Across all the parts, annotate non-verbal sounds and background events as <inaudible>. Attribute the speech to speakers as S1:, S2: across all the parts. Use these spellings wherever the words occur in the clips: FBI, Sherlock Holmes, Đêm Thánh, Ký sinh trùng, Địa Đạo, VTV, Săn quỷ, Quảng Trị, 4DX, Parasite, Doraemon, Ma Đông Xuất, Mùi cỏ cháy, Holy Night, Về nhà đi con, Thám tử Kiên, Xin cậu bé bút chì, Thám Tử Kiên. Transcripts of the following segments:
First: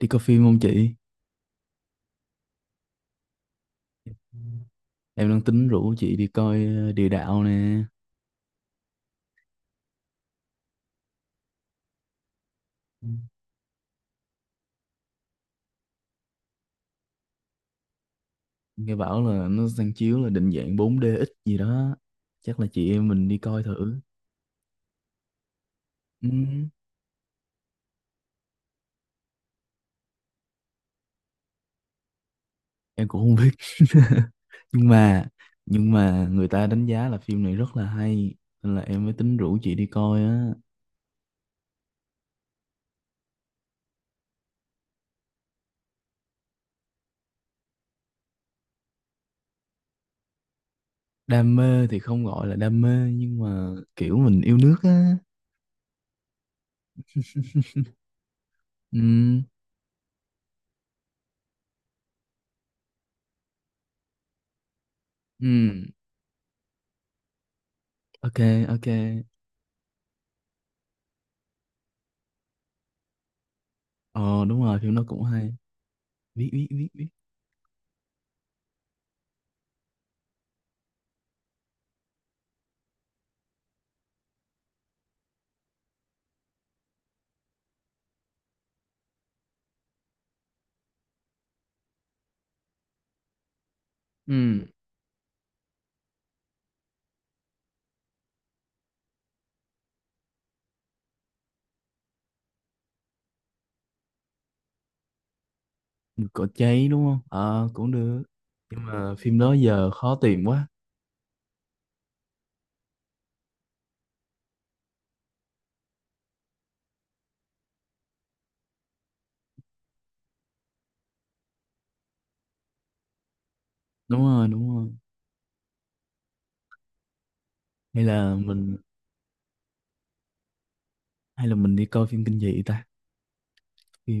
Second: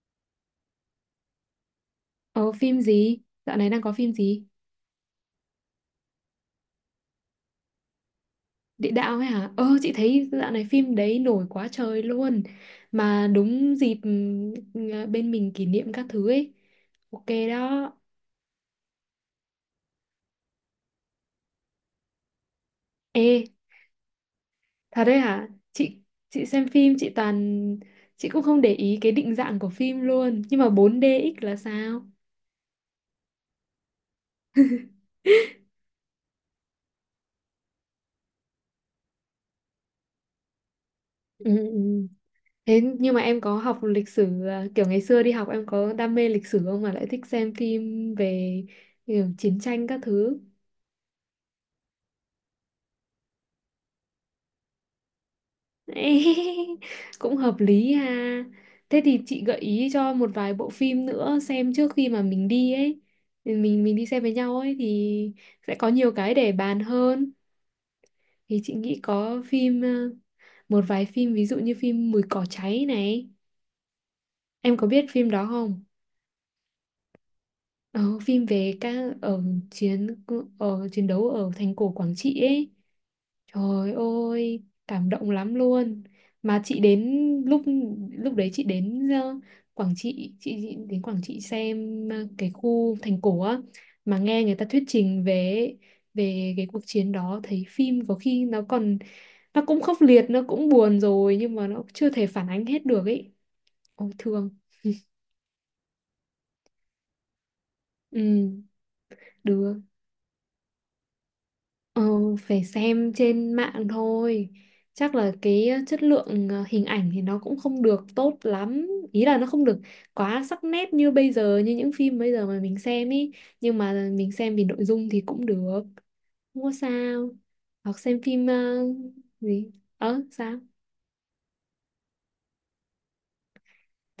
S1: Đi coi phim không chị?
S2: Ờ phim gì? Dạo này đang có phim gì?
S1: Em đang tính rủ chị đi coi Địa Đạo nè.
S2: Địa đạo ấy hả? Ờ chị thấy dạo này phim đấy nổi quá trời luôn. Mà đúng dịp bên mình kỷ niệm các thứ ấy. Ok đó.
S1: Nghe bảo là nó đang chiếu là định dạng 4DX gì đó. Chắc là chị em
S2: Ê,
S1: mình đi coi thử.
S2: thật đấy hả? Chị
S1: Ừ,
S2: chị xem phim chị toàn cũng không để ý cái định dạng của phim luôn. Nhưng mà 4DX là sao?
S1: em cũng không biết. <laughs> Nhưng mà nhưng mà người ta đánh giá là phim này rất là hay. Nên là em mới tính rủ chị đi coi á.
S2: Ừ, ừ. Thế nhưng mà em có học lịch sử à, kiểu ngày xưa đi học em có đam mê lịch sử không mà lại thích xem phim về kiểu chiến tranh các thứ?
S1: Đam mê thì không gọi là đam mê nhưng mà kiểu mình yêu nước á.
S2: <laughs> Cũng hợp
S1: <laughs>
S2: lý ha,
S1: Ừ,
S2: thế thì chị gợi ý cho một vài bộ phim nữa xem trước khi mà mình đi ấy. Thì mình đi xem với nhau ấy thì
S1: ừ,
S2: sẽ có nhiều cái để bàn hơn.
S1: ok,
S2: Thì chị
S1: ok.
S2: nghĩ có phim một vài phim ví dụ như phim Mùi cỏ cháy này,
S1: Ờ đúng
S2: em
S1: rồi,
S2: có
S1: phim nó
S2: biết
S1: cũng
S2: phim đó
S1: hay.
S2: không?
S1: Biết, biết, biết, biết.
S2: Ờ, Phim về các chiến ở chiến đấu ở thành cổ Quảng Trị ấy. Trời ơi, cảm động lắm luôn. Mà chị đến lúc lúc đấy chị đến Quảng Trị, chị đến Quảng Trị xem cái khu thành cổ á, mà nghe người ta
S1: Ừ.
S2: thuyết trình về về cái cuộc chiến đó, thấy phim có khi nó còn nó cũng khốc liệt, nó cũng buồn rồi nhưng mà nó chưa thể phản ánh hết được ấy. Ôi thương.
S1: Được cỏ cháy đúng không? Ờ cũng được
S2: Ừ,
S1: nhưng mà phim đó
S2: được.
S1: giờ khó tìm quá.
S2: Ờ, phải xem trên mạng thôi. Chắc là cái chất lượng hình ảnh thì nó cũng không được tốt lắm. Ý là nó không được quá sắc nét như bây giờ, như những phim bây giờ mà mình xem ý. Nhưng mà
S1: Đúng
S2: mình
S1: rồi
S2: xem vì
S1: đúng
S2: nội
S1: rồi.
S2: dung thì cũng được. Không có sao. Hoặc
S1: hay
S2: xem
S1: là
S2: phim
S1: mình
S2: gì? Ờ, sao? <laughs>
S1: hay là mình đi coi phim kinh dị ta,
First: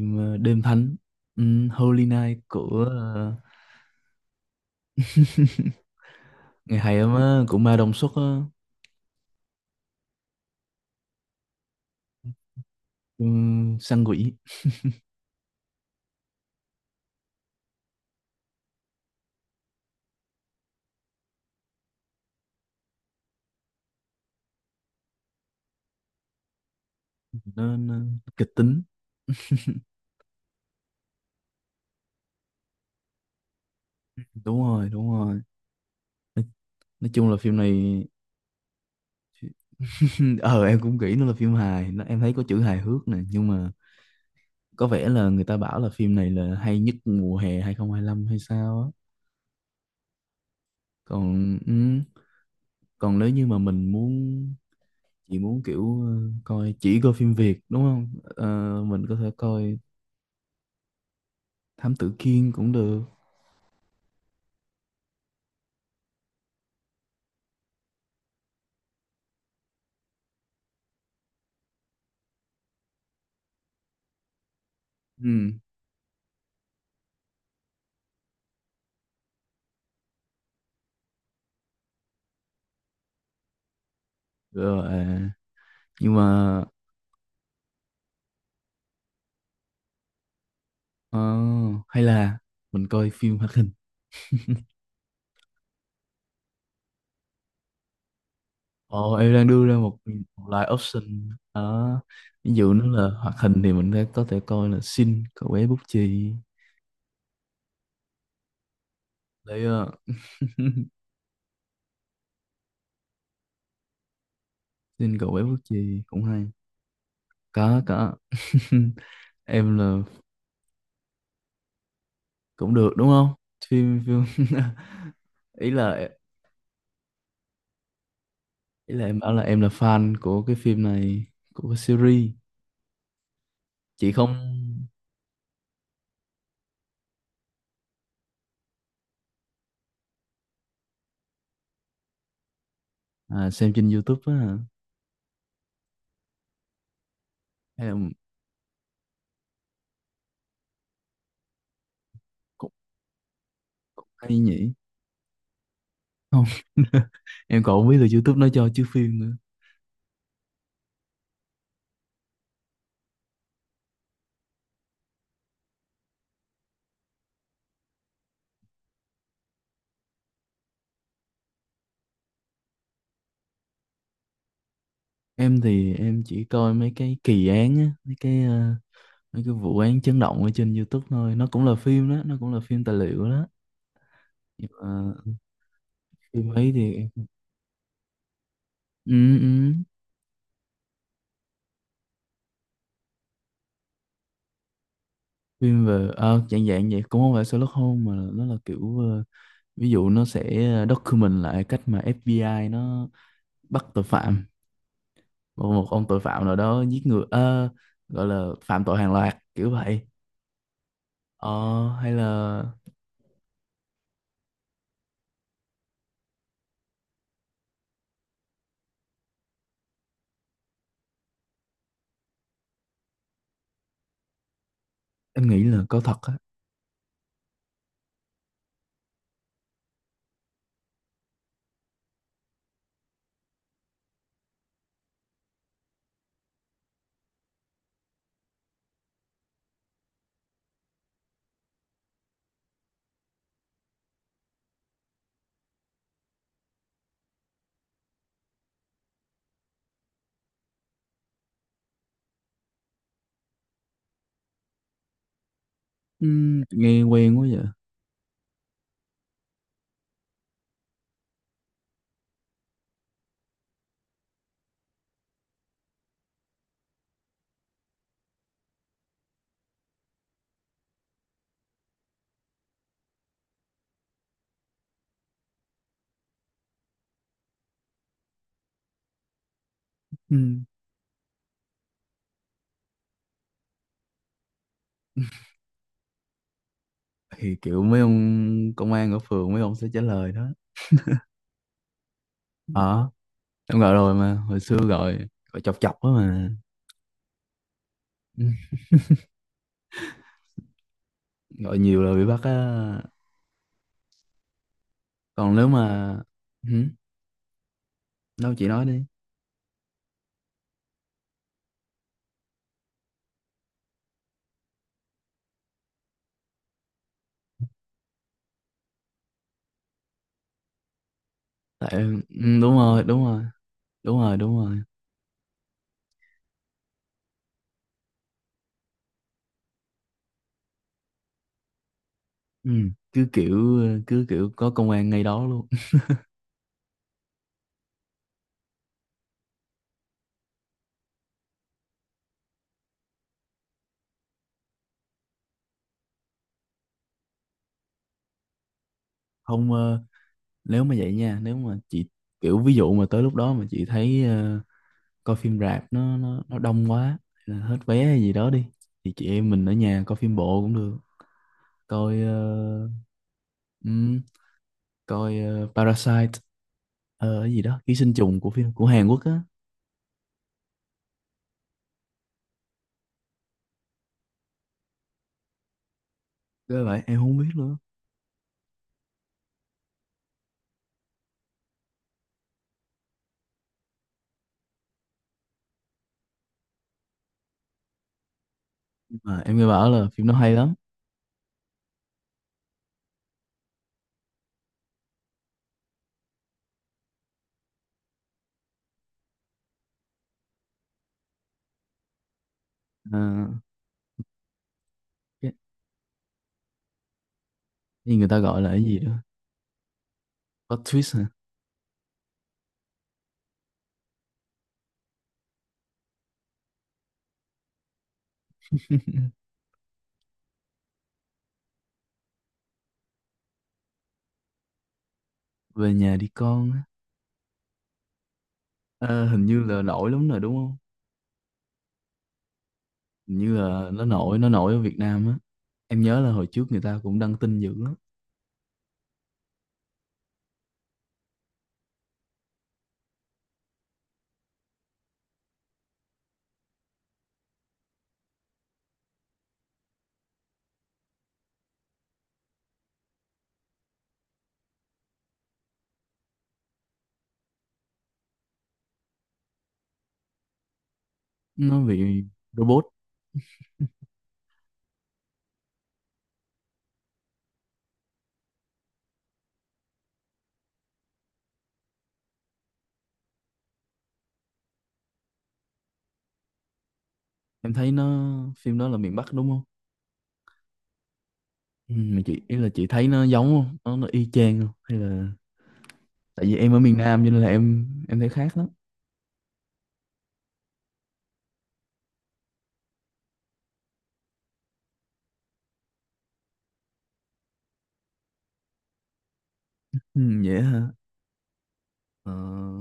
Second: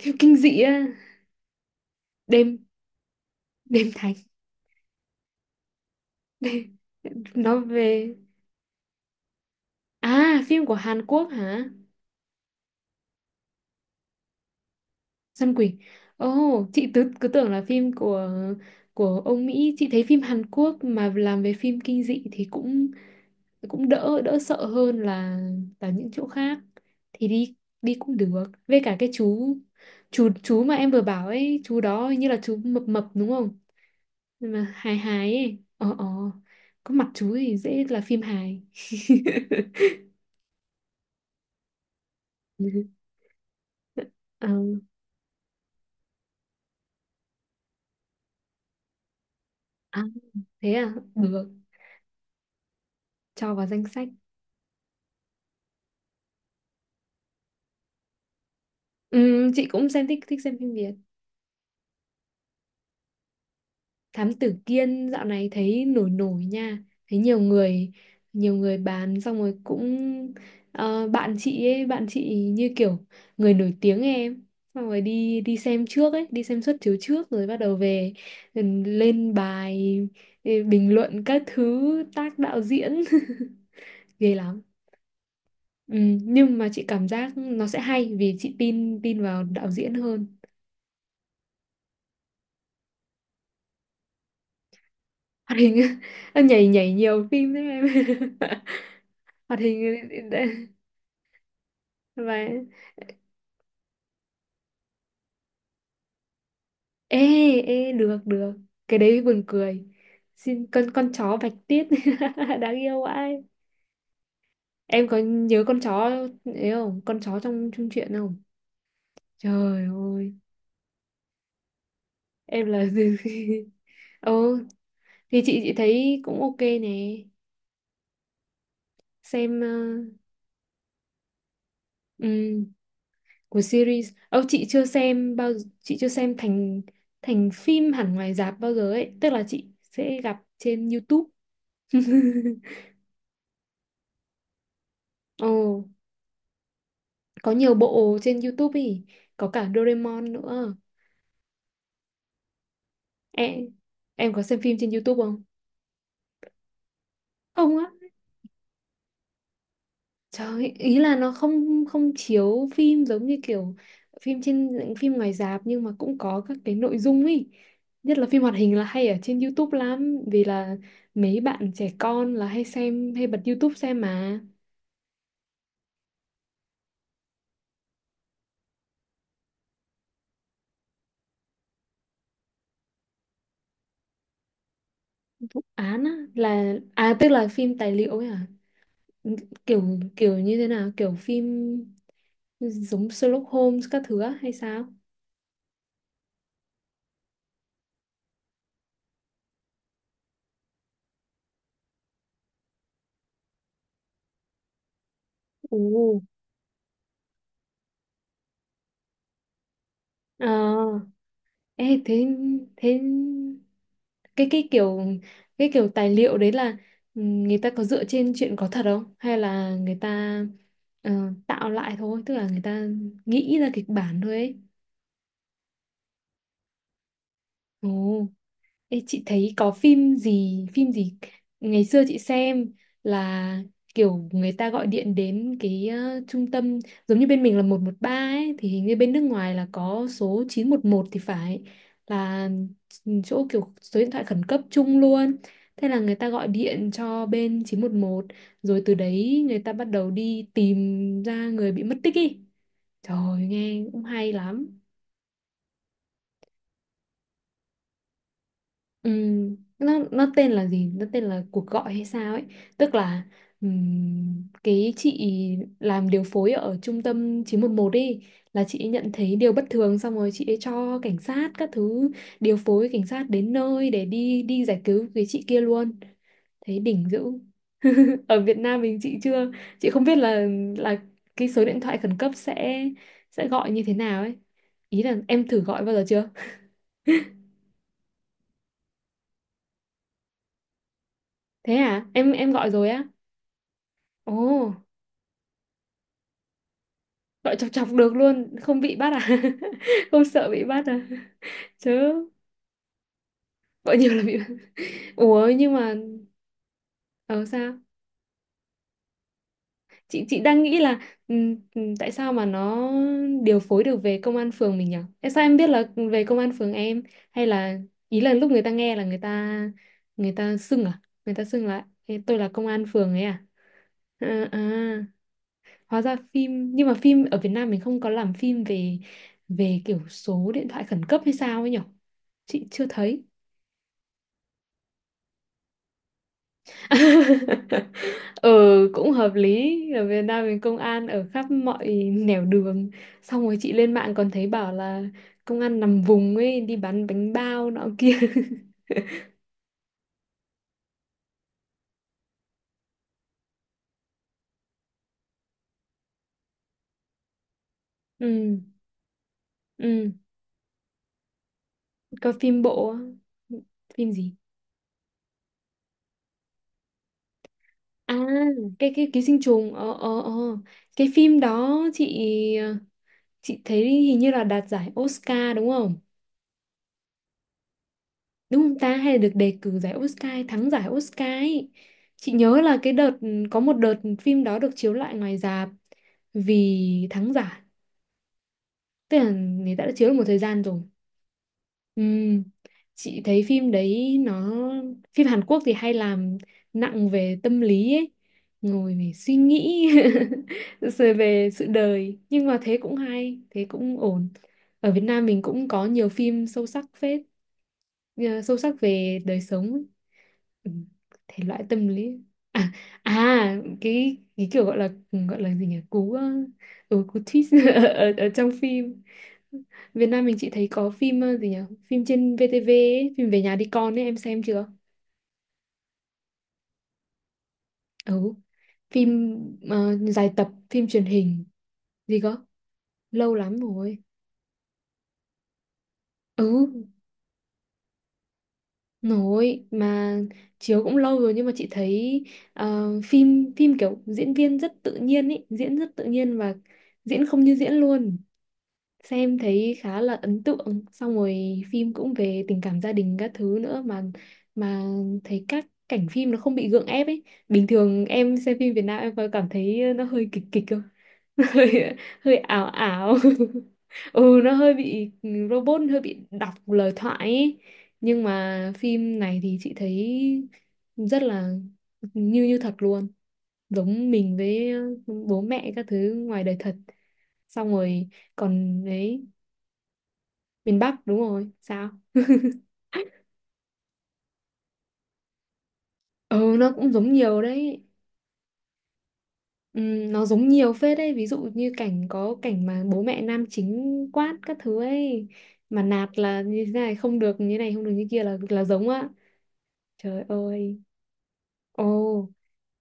S2: Phim kinh dị
S1: Đêm
S2: á.
S1: Thánh, ừ, Holy Night
S2: Đêm,
S1: của
S2: đêm thánh. <laughs>
S1: <laughs> ngày hay lắm á, của
S2: Nó
S1: Ma Đông Xuất
S2: về...
S1: á.
S2: À, phim của Hàn Quốc hả?
S1: Ừ, săn quỷ.
S2: Săn quỷ. Ồ, oh, chị cứ tưởng là phim của ông Mỹ. Chị thấy phim Hàn Quốc mà làm về phim kinh dị thì cũng cũng đỡ đỡ sợ hơn là những chỗ khác. Thì đi
S1: nó,
S2: đi
S1: nó
S2: cũng được.
S1: kịch
S2: Với
S1: tính.
S2: cả cái chú mà em vừa bảo ấy, chú đó hình như là chú mập mập đúng không? Nhưng mà
S1: Đúng rồi
S2: hài
S1: đúng
S2: hài
S1: rồi.
S2: ấy. Ờ ờ. Có
S1: Nói
S2: mặt
S1: chung
S2: chú
S1: là phim
S2: thì
S1: này
S2: dễ là phim hài. <laughs>
S1: <laughs> ờ em cũng nghĩ nó là phim hài, nó em thấy có chữ hài hước nè, nhưng mà
S2: Ờ,
S1: có vẻ là người ta bảo là phim này là hay nhất mùa hè hai không hai lăm hay sao á.
S2: à, thế à? Được,
S1: Còn ừ, còn nếu như
S2: cho
S1: mà
S2: vào danh
S1: mình
S2: sách.
S1: muốn chỉ muốn kiểu coi, chỉ coi phim Việt đúng không? Ờ, mình có thể
S2: Ừ, chị
S1: coi
S2: cũng xem thích thích xem phim Việt.
S1: Thám Tử Kiên cũng được.
S2: Thám tử Kiên dạo này thấy nổi nổi nha, thấy nhiều người bán xong rồi cũng bạn chị như kiểu người nổi tiếng ấy em, xong rồi đi
S1: Ừ.
S2: đi xem trước ấy, đi xem suất chiếu trước rồi bắt đầu về, ừ, lên bài, ừ, bình luận các thứ tác đạo diễn <laughs> ghê lắm.
S1: Rồi à,
S2: Ừ,
S1: nhưng mà
S2: nhưng mà chị cảm giác nó sẽ hay vì chị tin tin vào đạo diễn hơn.
S1: ờ, hay là mình coi phim hoạt hình.
S2: Hoạt hình <laughs> nhảy nhảy nhiều phim đấy em. <laughs>
S1: Ồ, em đang
S2: Hoạt
S1: đưa ra một,
S2: hình
S1: một loại option đó.
S2: và
S1: Ví dụ nó là hoạt hình thì mình có thể coi là Xin cậu bé bút chì.
S2: ê ê được được, cái đấy buồn
S1: Đấy,
S2: cười.
S1: ờ,
S2: Xin con
S1: <laughs>
S2: con chó bạch tuyết. <laughs> Đáng yêu vãi, em
S1: Xin
S2: có
S1: cậu bé bút
S2: nhớ con chó
S1: chì cũng hay.
S2: ấy không, con chó trong
S1: Có,
S2: chung truyện
S1: có.
S2: không?
S1: <laughs> Em
S2: Trời
S1: là
S2: ơi, em
S1: cũng
S2: là
S1: được đúng không? Phim
S2: <laughs>
S1: phim
S2: ừ,
S1: <laughs>
S2: thì chị
S1: ý
S2: chị
S1: là
S2: thấy cũng ok nè.
S1: ý là em bảo là em
S2: Xem
S1: là fan của cái phim này, của cái series.
S2: ừm, của
S1: Chị
S2: series.
S1: không
S2: Ơ chị chưa xem bao, chị chưa xem thành thành phim hẳn ngoài rạp bao giờ ấy, tức là chị sẽ gặp trên YouTube.
S1: à, xem trên YouTube á hả?
S2: <laughs> Ồ, có nhiều
S1: Hay là
S2: bộ trên YouTube ý, có cả Doraemon nữa
S1: cũng,
S2: em
S1: cũng
S2: em
S1: hay
S2: có xem
S1: nhỉ.
S2: phim trên YouTube không?
S1: Không <laughs> em
S2: Không
S1: còn
S2: á,
S1: không biết là YouTube nó cho chứ phim nữa.
S2: trời ơi, ý là nó không không chiếu phim giống như kiểu phim trên phim ngoài rạp, nhưng mà cũng có các cái nội dung ý, nhất là phim hoạt hình là hay ở trên YouTube lắm vì là mấy bạn trẻ con là hay xem hay bật YouTube xem mà.
S1: Em thì em chỉ coi mấy cái kỳ án á, mấy cái mấy cái vụ án chấn động ở trên YouTube thôi, nó cũng là phim đó, nó cũng là phim tài liệu đó. Nhưng mà
S2: Án á
S1: phim ấy
S2: là
S1: thì
S2: à, tức là phim tài liệu ấy à,
S1: ừ, ừ.
S2: kiểu kiểu như thế nào, kiểu phim giống Sherlock Holmes các thứ á hay sao?
S1: Phim về à, dạng dạng vậy, cũng không phải Sherlock Holmes mà nó là kiểu ví dụ nó sẽ document lại cách mà FBI nó bắt tội phạm, một, một ông tội
S2: Ồ.
S1: phạm nào đó giết người gọi là phạm tội hàng loạt kiểu vậy.
S2: Ờ,
S1: Ờ,
S2: ê,
S1: hay
S2: thế
S1: là
S2: thế cái cái kiểu cái kiểu tài liệu đấy là, ừ, người ta có dựa trên chuyện có thật không hay là người ta ờ, tạo lại thôi, tức là người ta nghĩ ra kịch bản thôi ấy.
S1: em nghĩ là có thật á.
S2: Ồ. Ê, chị thấy có phim gì ngày xưa chị xem là kiểu người ta gọi điện đến cái trung tâm giống như bên mình là 113 ấy, thì hình như bên nước ngoài là có số 911 thì phải, là chỗ kiểu số điện thoại khẩn cấp chung luôn. Thế là người ta gọi điện cho bên 911, rồi từ đấy người ta bắt đầu đi tìm ra người bị mất tích ý. Trời ơi, nghe cũng hay lắm.
S1: Nghe quen quá vậy.
S2: Nó tên là gì? Nó tên là cuộc gọi hay sao ấy? Tức là cái chị làm điều phối ở trung tâm 911 ấy, là chị ấy nhận thấy điều bất thường xong rồi chị ấy cho cảnh sát các thứ, điều phối cảnh sát đến nơi để đi đi giải cứu cái chị kia luôn. Thấy đỉnh dữ. <laughs> Ở Việt Nam mình chị chưa, chị không biết
S1: Ừm.
S2: là cái số điện thoại khẩn cấp sẽ gọi như thế nào ấy. Ý là em
S1: <laughs>
S2: thử gọi bao giờ chưa?
S1: Thì kiểu mấy ông công an ở phường mấy ông sẽ trả lời đó.
S2: Thế à? Em gọi rồi á?
S1: Ờ em gọi rồi mà
S2: Ồ.
S1: hồi xưa gọi, gọi chọc chọc á mà.
S2: Gọi chọc chọc được
S1: Ừm,
S2: luôn không bị bắt à? <laughs> Không sợ bị bắt à?
S1: gọi nhiều
S2: Chứ
S1: là bị bắt á.
S2: gọi nhiều là bị bắt. Ủa
S1: Còn nếu
S2: nhưng mà
S1: mà Hử?
S2: ờ sao,
S1: Đâu chị nói đi.
S2: chị đang nghĩ là tại sao mà nó điều phối được về công an phường mình nhỉ? Tại sao em biết là về công an phường em, hay là ý là lúc người ta nghe là người ta xưng à, người ta xưng là
S1: Tại
S2: "Ê, tôi là công
S1: đúng
S2: an
S1: rồi
S2: phường" ấy
S1: đúng rồi,
S2: à?
S1: đúng rồi
S2: À,
S1: đúng rồi.
S2: à, hóa ra phim, nhưng mà phim ở Việt Nam mình không có làm phim về về kiểu số điện thoại khẩn cấp hay sao ấy nhỉ, chị
S1: Ừ,
S2: chưa thấy.
S1: cứ kiểu cứ kiểu có công an ngay đó luôn. <laughs>
S2: <laughs> Ừ, cũng hợp lý, ở Việt Nam mình công an ở khắp mọi nẻo đường, xong rồi chị lên mạng còn thấy bảo là công an nằm vùng ấy đi bán bánh bao nọ kia.
S1: Không nếu mà vậy nha, nếu mà chị kiểu ví dụ mà tới lúc đó mà chị thấy coi phim rạp nó đông quá hay là hết vé hay
S2: <laughs>
S1: gì đó
S2: Ừ,
S1: đi, thì chị em mình ở nhà
S2: ừ,
S1: coi phim bộ cũng được. Coi
S2: có phim bộ
S1: ờ,
S2: á. Phim
S1: ừm,
S2: gì?
S1: coi Parasite, ờ, cái gì đó ký sinh
S2: À
S1: trùng, của phim của Hàn
S2: cái ký
S1: Quốc á.
S2: sinh trùng ờ ờ ờ cái phim đó chị thấy hình như là đạt giải Oscar đúng không?
S1: Cái vậy em không biết nữa,
S2: Đúng không ta? Hay là được đề cử giải Oscar, hay thắng giải Oscar ấy. Chị nhớ là cái đợt, có một đợt phim đó được chiếu lại ngoài rạp vì thắng giải.
S1: nhưng
S2: Tức là
S1: mà em nghe
S2: người ta
S1: bảo
S2: đã
S1: là
S2: chiếu được một
S1: phim nó
S2: thời
S1: hay
S2: gian
S1: lắm.
S2: rồi. Ừm, Chị thấy phim đấy nó phim Hàn Quốc thì hay làm nặng về tâm lý ấy, ngồi để suy nghĩ <laughs> rồi về sự đời, nhưng mà thế cũng
S1: Ờ,
S2: hay, thế cũng ổn. Ở Việt Nam mình
S1: cái,
S2: cũng có nhiều phim sâu sắc phết.
S1: cái người ta
S2: Ờ, sâu
S1: gọi là
S2: sắc
S1: cái gì đó,
S2: về đời sống ấy. Ừ,
S1: plot twist hả?
S2: thể loại tâm lý. À, à cái kiểu gọi là gì nhỉ cú ừ, cú twist <laughs> ở trong phim
S1: <laughs>
S2: Việt Nam mình chị thấy có phim gì nhỉ, phim trên VTV ấy, phim Về nhà đi con ấy em xem chưa?
S1: Về nhà đi con.
S2: Ừ, phim
S1: Ờ, hình như là nổi lắm
S2: dài
S1: rồi
S2: tập
S1: đúng không?
S2: phim truyền hình gì cơ, lâu
S1: Hình như
S2: lắm
S1: là
S2: rồi.
S1: nó nổi ở Việt Nam á. Em nhớ là
S2: Ừ,
S1: hồi trước người ta cũng đăng tin dữ lắm.
S2: nổi mà, chiếu cũng lâu rồi, nhưng mà chị thấy phim phim kiểu diễn viên rất tự nhiên ý, diễn rất tự nhiên và diễn không như diễn luôn. Xem thấy khá là ấn tượng. Xong rồi phim cũng về tình cảm gia đình các thứ nữa mà thấy các cảnh phim nó không bị gượng ép ấy. Bình thường em xem phim Việt Nam em có cảm thấy nó hơi kịch kịch không?
S1: Nó
S2: Hơi
S1: về
S2: hơi ảo
S1: robot.
S2: ảo <laughs> ừ, nó hơi bị robot, hơi bị đọc lời thoại ấy. Nhưng mà phim này thì chị thấy rất là như như thật luôn, giống mình với bố mẹ các thứ ngoài đời thật, xong
S1: Em thấy
S2: rồi
S1: nó phim
S2: còn
S1: đó là miền
S2: đấy
S1: Bắc đúng không?
S2: miền Bắc đúng rồi sao.
S1: Ừ, mà chị ý là chị thấy nó giống không? Nó y chang không? Hay là tại vì
S2: Ừ
S1: em
S2: nó
S1: ở
S2: cũng
S1: miền
S2: giống
S1: Nam cho nên
S2: nhiều
S1: là
S2: đấy.
S1: em thấy khác lắm.
S2: Nó giống nhiều phết đấy, ví dụ như cảnh có cảnh mà bố mẹ nam chính quát các thứ ấy, mà nạt là như thế này không được, như này không được, như kia là giống á,
S1: Ừ,
S2: trời
S1: vậy
S2: ơi,
S1: hả?
S2: ồ,
S1: Ờ,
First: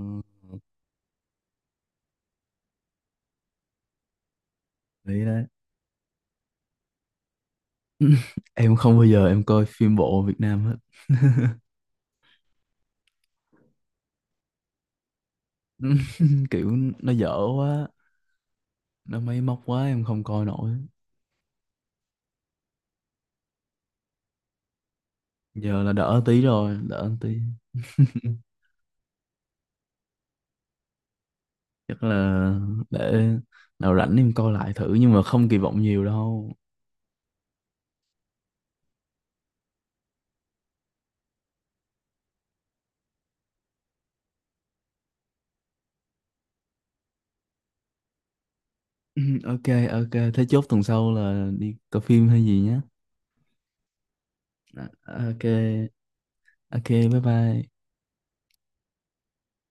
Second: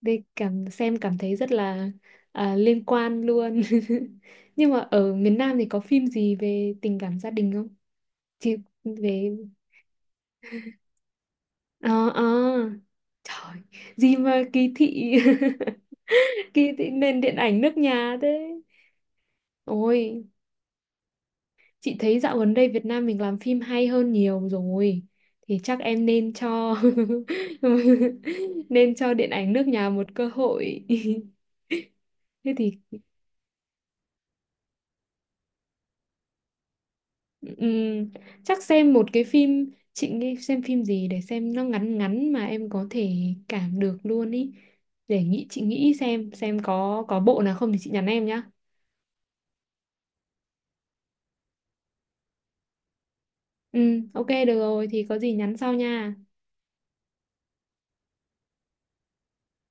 S2: đây cảm xem cảm thấy rất là à, liên quan luôn. <laughs> Nhưng mà ở
S1: đấy
S2: miền
S1: đấy.
S2: Nam thì có phim gì về tình cảm gia đình không?
S1: <laughs>
S2: Chị
S1: Em không bao giờ
S2: về
S1: em coi phim bộ Việt Nam hết.
S2: ờ ờ trời, gì mà kỳ thị,
S1: <laughs>
S2: <laughs>
S1: Kiểu
S2: kỳ thị
S1: nó
S2: nền điện
S1: dở
S2: ảnh nước
S1: quá,
S2: nhà thế.
S1: nó máy móc quá em không
S2: Ôi,
S1: coi nổi.
S2: chị thấy dạo gần đây Việt Nam mình làm phim hay hơn nhiều rồi. Thì chắc
S1: Giờ là
S2: em
S1: đỡ
S2: nên
S1: tí
S2: cho
S1: rồi, đỡ tí.
S2: <laughs>
S1: <laughs>
S2: nên cho điện ảnh nước nhà một cơ hội. <laughs>
S1: Chắc là
S2: Thế thì
S1: để nào rảnh em coi lại thử, nhưng mà không kỳ vọng nhiều đâu. <laughs>
S2: ừm, chắc xem một cái phim, chị nghĩ xem phim gì để xem nó ngắn ngắn mà em có thể cảm được luôn ý. Để nghĩ, chị nghĩ xem có bộ nào không thì chị nhắn em nhá.
S1: <clears throat> Ok ok, thế chốt tuần sau là đi coi phim hay gì nhé.
S2: Ừ ok được rồi, thì có
S1: À,
S2: gì
S1: ok,
S2: nhắn sau nha.
S1: ok, bye bye.